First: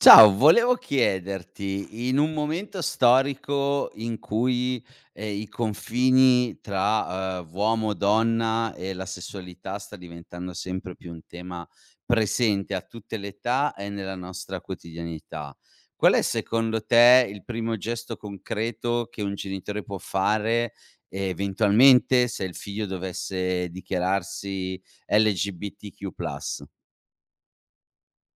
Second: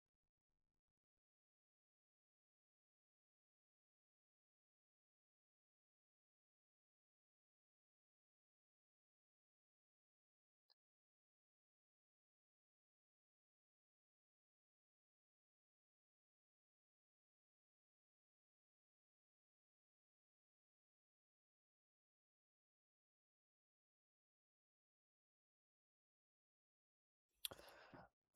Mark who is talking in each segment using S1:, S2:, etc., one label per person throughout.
S1: Ciao, volevo chiederti, in un momento storico in cui, i confini tra, uomo, donna e la sessualità sta diventando sempre più un tema presente a tutte le età e nella nostra quotidianità, qual è secondo te il primo gesto concreto che un genitore può fare, eventualmente se il figlio dovesse dichiararsi LGBTQ+,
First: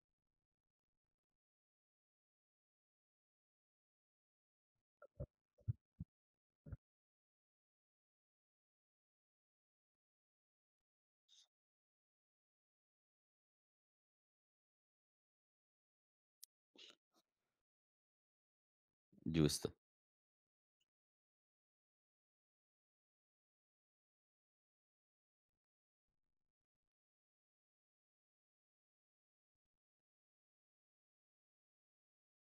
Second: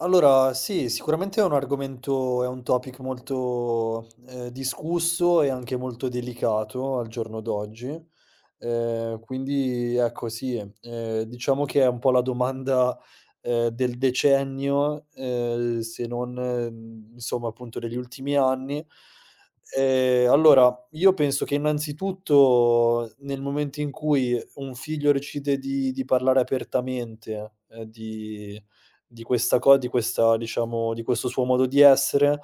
S2: Allora sì, sicuramente è un argomento è un topic molto, discusso e anche molto delicato al giorno d'oggi. Quindi ecco sì, diciamo che è un po' la domanda, del decennio, se non, insomma appunto degli ultimi anni.
S1: giusto?
S2: Io penso che innanzitutto nel momento in cui un figlio decide di parlare apertamente, di questa co di questa diciamo, di questo suo modo di essere,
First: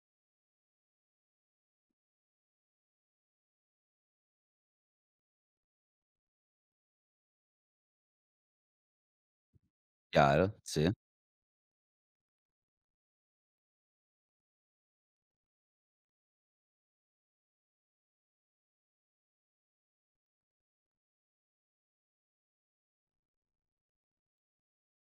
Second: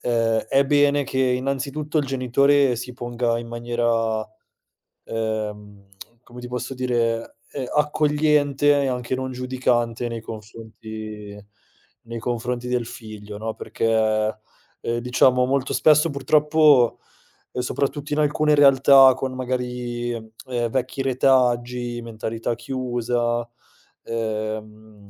S2: è bene che innanzitutto il genitore si ponga in maniera ehm, come ti posso dire, accogliente e anche non giudicante
S1: Chiaro? Sì.
S2: nei confronti del figlio, no, perché, diciamo molto spesso purtroppo, soprattutto in alcune realtà con magari, vecchi retaggi, mentalità chiusa, ehm,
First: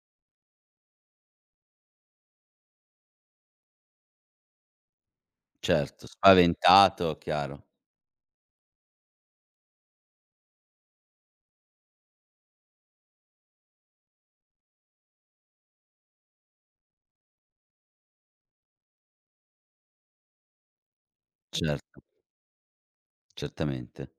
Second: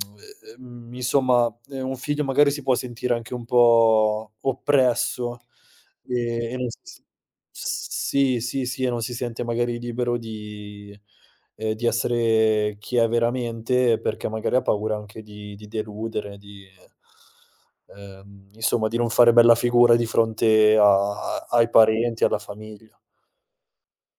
S2: insomma, un figlio magari si può sentire anche un po' oppresso,
S1: Certo,
S2: e non si
S1: spaventato, chiaro.
S2: s sì, sì, sì, e non si sente magari libero di essere chi è veramente, perché magari ha paura anche di deludere, di insomma di non fare bella figura di fronte a ai
S1: Certo,
S2: parenti, alla famiglia.
S1: certamente.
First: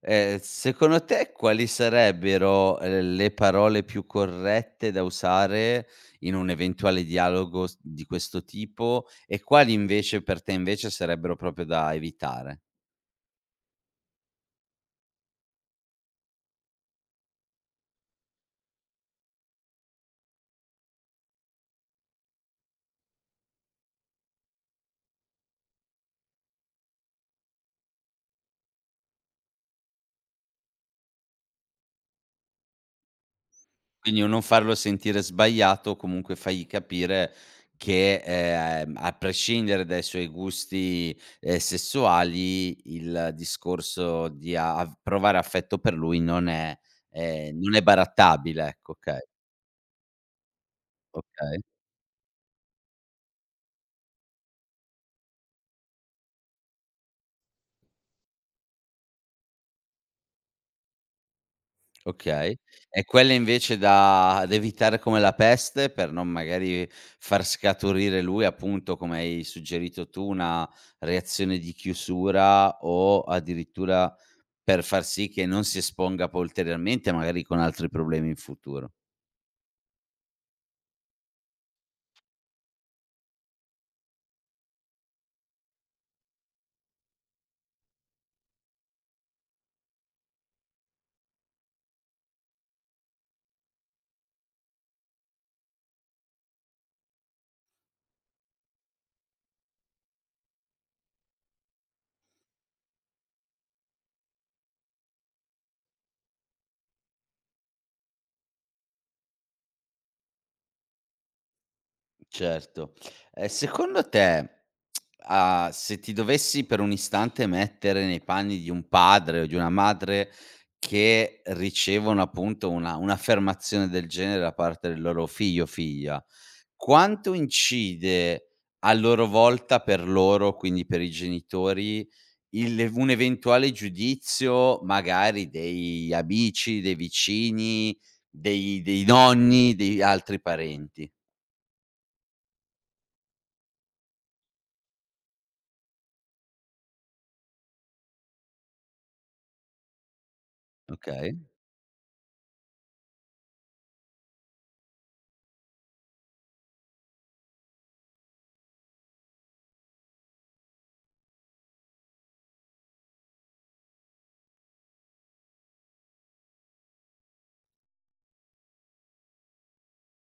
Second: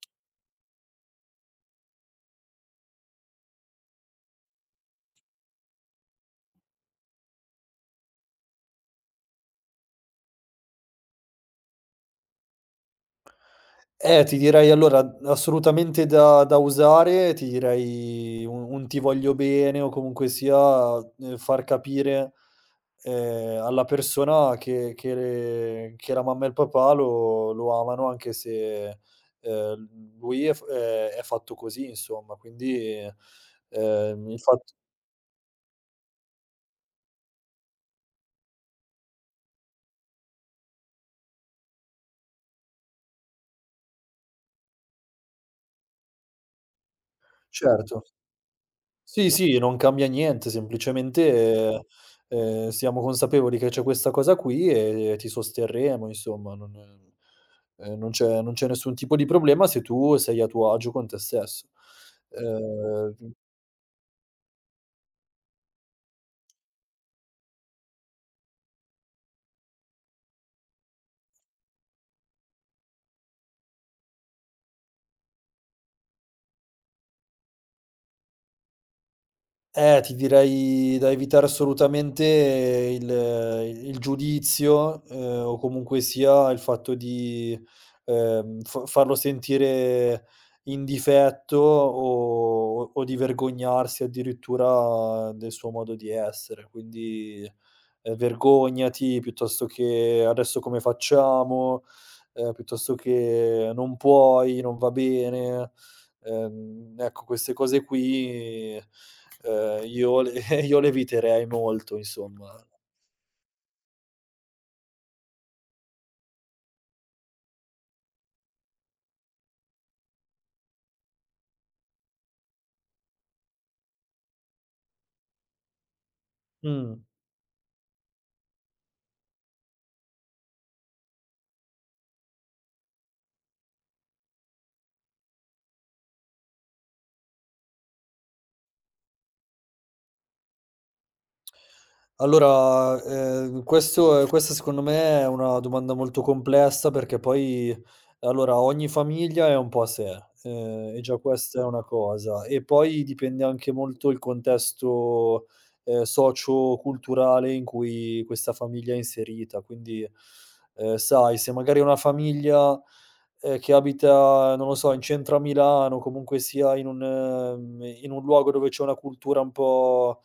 S1: Secondo te quali sarebbero, le parole più corrette da usare in un eventuale dialogo s di questo tipo e quali invece per te invece sarebbero proprio da evitare?
S2: Ti direi allora assolutamente da usare, ti direi un "ti voglio bene" o comunque sia, far capire alla persona che la mamma e il papà lo amano anche se, lui è f è fatto così insomma, quindi,
S1: Quindi o
S2: il
S1: non
S2: fatt
S1: farlo sentire sbagliato o comunque fagli capire che, a prescindere dai suoi gusti, sessuali, il discorso di a av provare affetto per lui non è non è
S2: certo.
S1: barattabile, ecco, okay,
S2: Sì, sì, non cambia niente,
S1: okay,
S2: semplicemente, siamo consapevoli che c'è questa cosa qui e ti sosterremo insomma, non c'è non c'è nessun tipo di problema se tu sei a tuo agio con te stesso.
S1: okay. E
S2: Ehm
S1: quelle invece da evitare come la peste, per non magari far scaturire lui, appunto, come hai suggerito tu, una reazione di chiusura o addirittura, per far sì che non si esponga poi ulteriormente, magari con altri problemi in futuro.
S2: Ti direi da evitare assolutamente il giudizio, o comunque sia il fatto di, fa farlo sentire in difetto o di vergognarsi addirittura del suo modo di essere. Quindi, vergognati piuttosto che: "Adesso come facciamo?" Piuttosto che: "Non puoi, non va bene." Ecco queste cose qui Io le io le eviterei molto insomma.
S1: Certo. Secondo te, a se ti dovessi per un istante mettere nei panni di un padre o di una madre che ricevono appunto una un'affermazione del genere da parte del loro figlio o figlia,
S2: Mh.
S1: quanto incide a loro volta per loro, quindi per i genitori, il un eventuale giudizio magari dei amici, dei vicini, dei nonni, di altri parenti?
S2: Questo è questa secondo me è una domanda molto complessa perché poi allora ogni famiglia è un po' a sé, e già
S1: Okay,
S2: questa è una cosa. E poi dipende anche molto il contesto, socio-culturale in cui questa famiglia è inserita. Quindi, sai, se magari è una famiglia, che abita, non lo so, in centro a Milano, comunque sia in un in un luogo dove c'è una cultura un po'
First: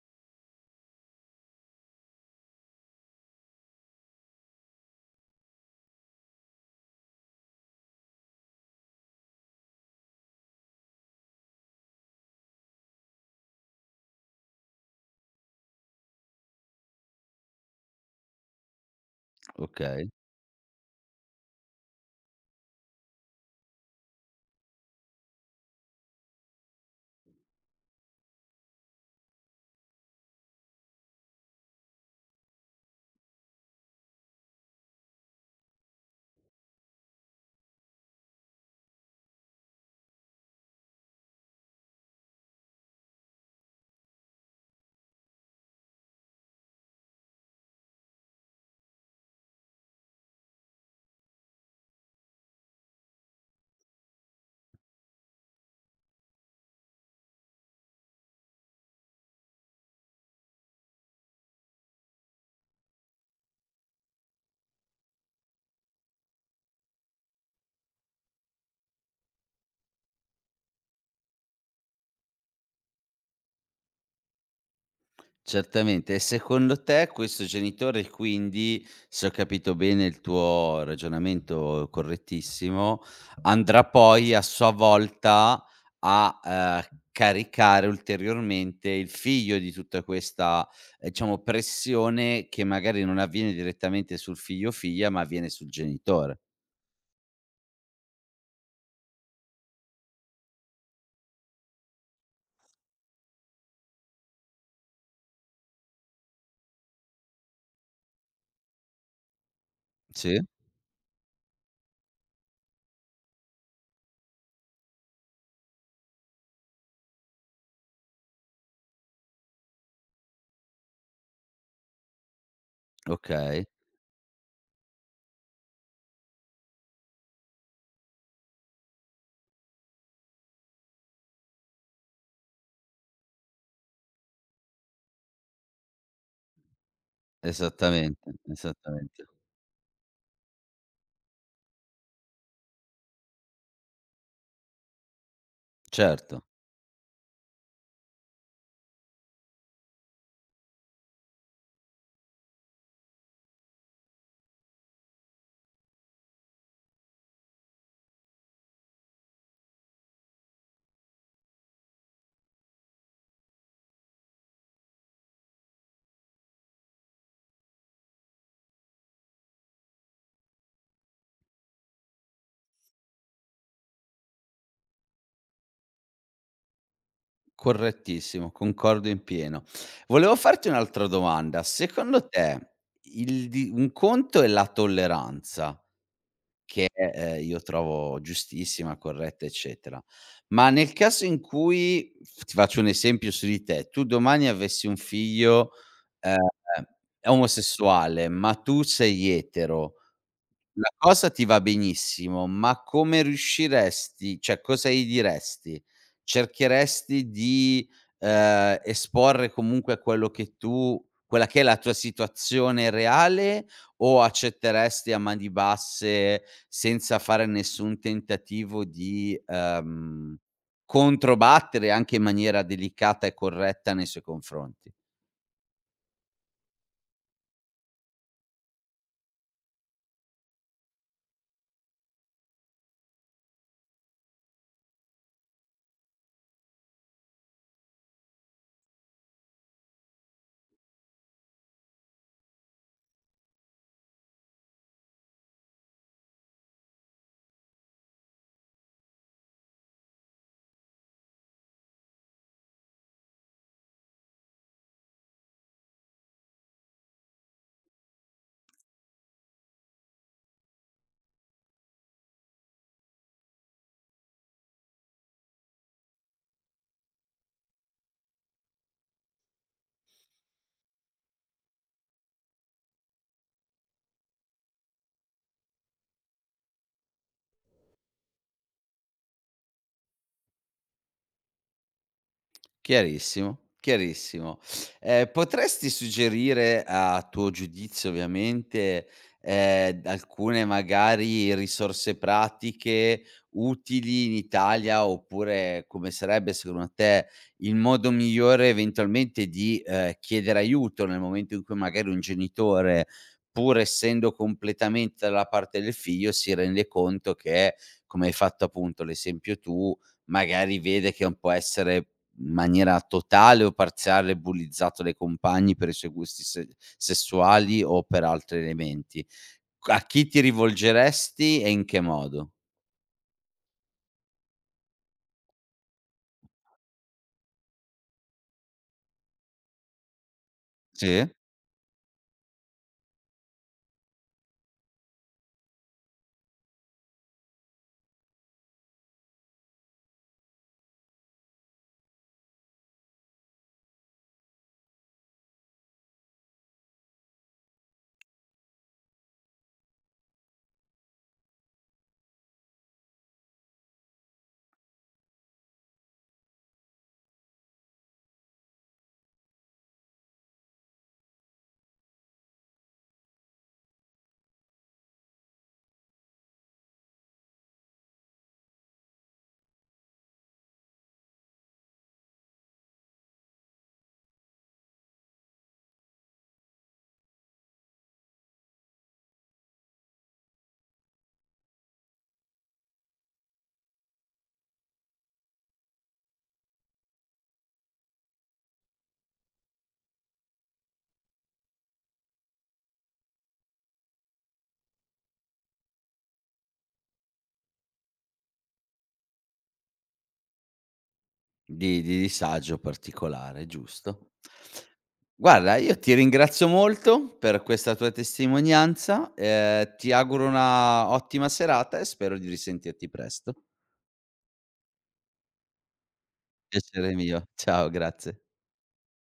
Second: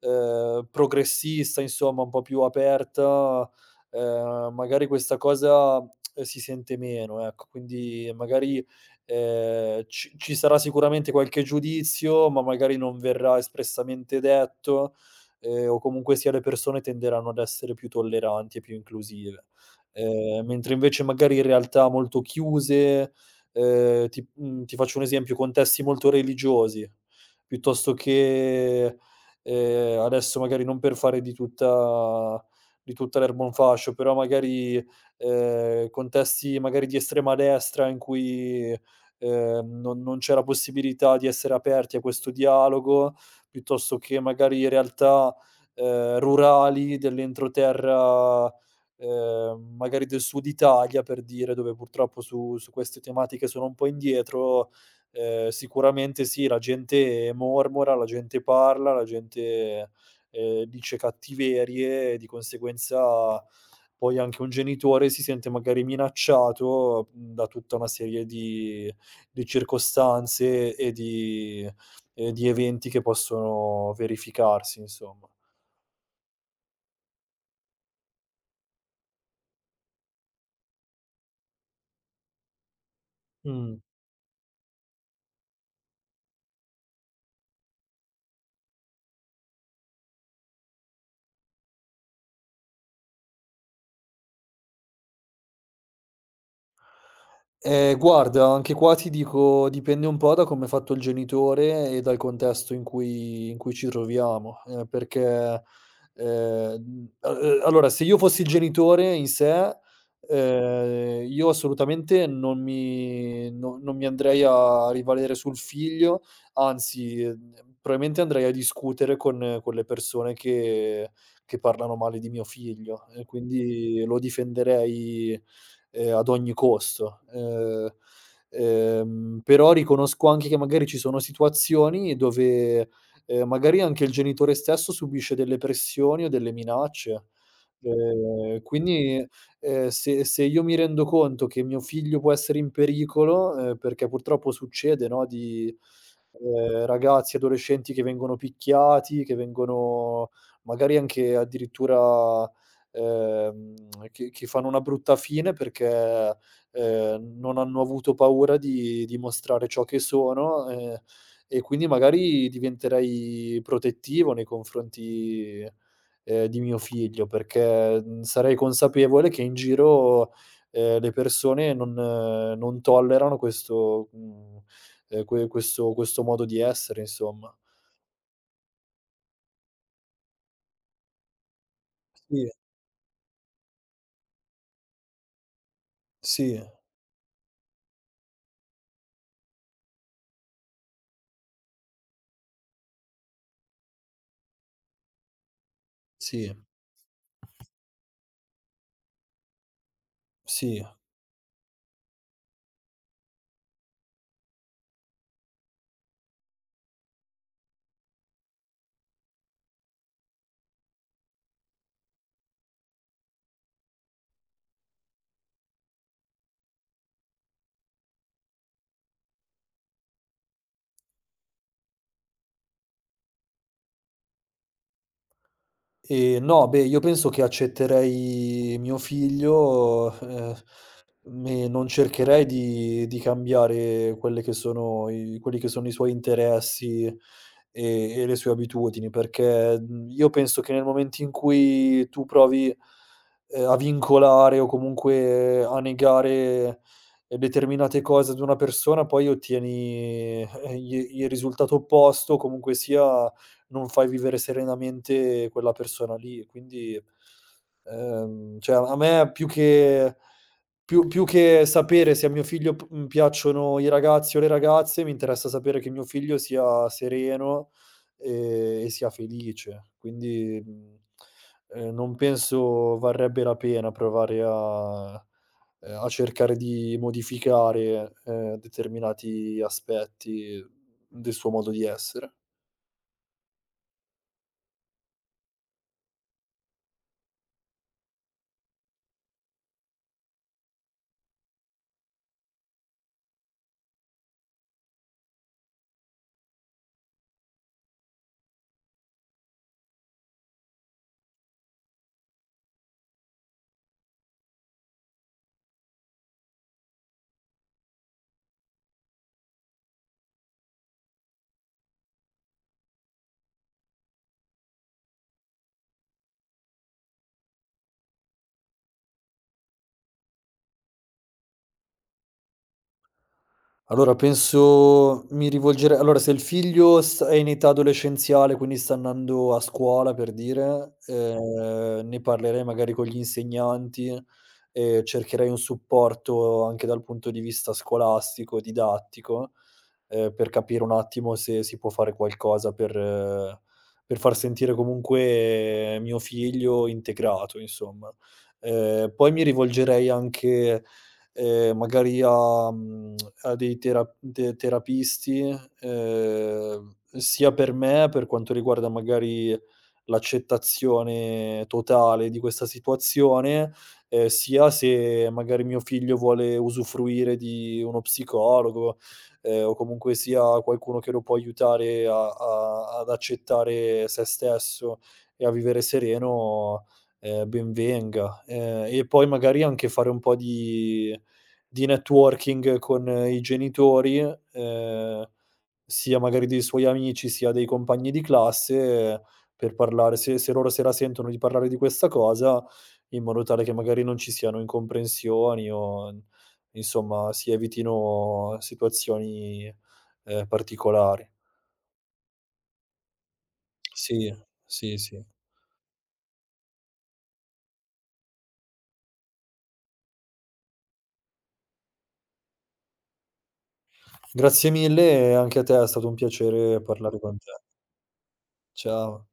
S2: progressista, insomma, un po' più aperta, magari questa cosa, si sente meno, ecco. Quindi magari, ci sarà sicuramente qualche giudizio, ma magari non verrà espressamente detto, o comunque sia le persone tenderanno ad essere più tolleranti e più inclusive.
S1: okay.
S2: Mentre invece magari in realtà molto chiuse, ti faccio un esempio, contesti molto religiosi, piuttosto che, adesso magari non per fare di tutta l'erba un fascio, però magari, contesti magari di estrema destra in cui, non c'è la possibilità di essere aperti a questo dialogo, piuttosto che magari realtà, rurali dell'entroterra, magari del sud Italia per dire, dove purtroppo su queste tematiche sono un po' indietro. Sicuramente sì, la gente mormora, la gente parla, la gente, dice cattiverie e di conseguenza poi anche un genitore si sente magari minacciato, da tutta una serie di circostanze e di eventi che possono verificarsi, insomma.
S1: Certamente. E secondo te questo genitore quindi, se ho capito bene il tuo ragionamento correttissimo,
S2: Mh.
S1: andrà poi a sua volta a, caricare ulteriormente il figlio di tutta questa, diciamo pressione che magari non avviene direttamente sul figlio o figlia, ma avviene sul genitore.
S2: Guarda, anche qua ti dico, dipende un po' da come è fatto il genitore e dal contesto in cui ci troviamo, perché, a allora se io fossi il genitore in sé,
S1: Sì?
S2: io assolutamente non mi andrei a rivalere sul figlio, anzi, probabilmente andrei a discutere con le persone che parlano male di mio figlio e
S1: Okay,
S2: quindi lo difenderei ad ogni costo. Però riconosco anche che magari ci sono situazioni dove, magari anche il genitore stesso subisce delle pressioni o delle minacce.
S1: esattamente,
S2: Ehm,
S1: esattamente.
S2: quindi, Se se io mi rendo conto che mio figlio può essere in pericolo, perché purtroppo succede, no, di,
S1: Certo.
S2: ragazzi, adolescenti che vengono picchiati, che vengono magari anche addirittura ehm, che fanno una brutta fine perché, non hanno avuto paura di mostrare ciò che sono, e quindi magari diventerei protettivo nei confronti, di mio figlio perché, sarei consapevole che in giro, le persone non tollerano questo mhmm, que questo questo modo di essere insomma.
S1: Correttissimo, concordo in pieno. Volevo farti un'altra domanda. Secondo
S2: Sì,
S1: te il di un conto è la tolleranza,
S2: sì,
S1: che, io trovo giustissima, corretta, eccetera, ma nel caso in cui f ti faccio un esempio su di te, tu domani avessi un figlio, ehm,
S2: sì,
S1: omosessuale, ma tu sei etero,
S2: sì.
S1: la cosa ti va benissimo, ma come riusciresti cioè cosa gli diresti? Cercheresti di, esporre comunque a quello che tu quella che è la tua situazione reale o accetteresti a mani basse senza fare nessun tentativo di, controbattere anche in maniera delicata e corretta nei suoi confronti?
S2: No, beh, io penso che accetterei mio figlio, me non cercherei di cambiare quelle che sono i quelli che sono i suoi interessi e le sue abitudini, perché, io penso che nel momento in cui tu provi, a vincolare o comunque a negare determinate cose ad una persona, poi ottieni, i il risultato opposto o comunque sia non fai vivere serenamente quella persona lì. E quindi, cioè a me più che più che sapere se a mio figlio piacciono i ragazzi o le ragazze, mi interessa sapere che mio figlio sia sereno, e sia felice. Quindi, non penso varrebbe la pena provare a a cercare di modificare, determinati aspetti del suo modo di essere.
S1: Chiarissimo, chiarissimo. Potresti suggerire, a tuo giudizio ovviamente, alcune magari risorse pratiche utili in Italia, oppure come sarebbe secondo te il modo migliore eventualmente di, chiedere aiuto nel momento in cui magari un genitore, pur essendo completamente dalla parte del figlio, si rende conto che, come hai fatto appunto l'esempio tu, magari vede che un può essere in maniera totale o parziale bullizzato dai compagni per i suoi gusti se sessuali o per altri elementi. Q A chi ti rivolgeresti e in che modo?
S2: Allora penso mi rivolgerei allora se il figlio s è in età adolescenziale, quindi sta andando a scuola per dire,
S1: Sì,
S2: ne parlerei magari con gli insegnanti e cercherei un supporto anche dal punto di vista scolastico, didattico, per capire un attimo se si può fare qualcosa per far sentire comunque mio figlio integrato, insomma. Poi mi rivolgerei anche, magari a a dei terapisti, sia per me, per quanto riguarda magari l'accettazione totale di questa situazione, sia se magari mio figlio vuole usufruire di uno psicologo o comunque sia qualcuno che lo può aiutare a ad accettare sé stesso e a vivere sereno, ben venga. E poi magari anche fare un po' di networking con i genitori, ehm, sia magari dei suoi amici, sia dei compagni di classe per parlare se loro se la sentono di parlare di questa cosa, in modo tale che magari non ci siano incomprensioni o insomma, si evitino situazioni, particolari.
S1: di disagio particolare,
S2: Sì,
S1: giusto.
S2: sì, sì.
S1: Guarda, io ti ringrazio molto per questa tua testimonianza, ti auguro una ottima serata e spero di risentirti presto.
S2: Grazie mille e anche a te, è stato un piacere
S1: Piacere
S2: parlare con
S1: mio.
S2: te.
S1: Ciao, grazie.
S2: Ciao.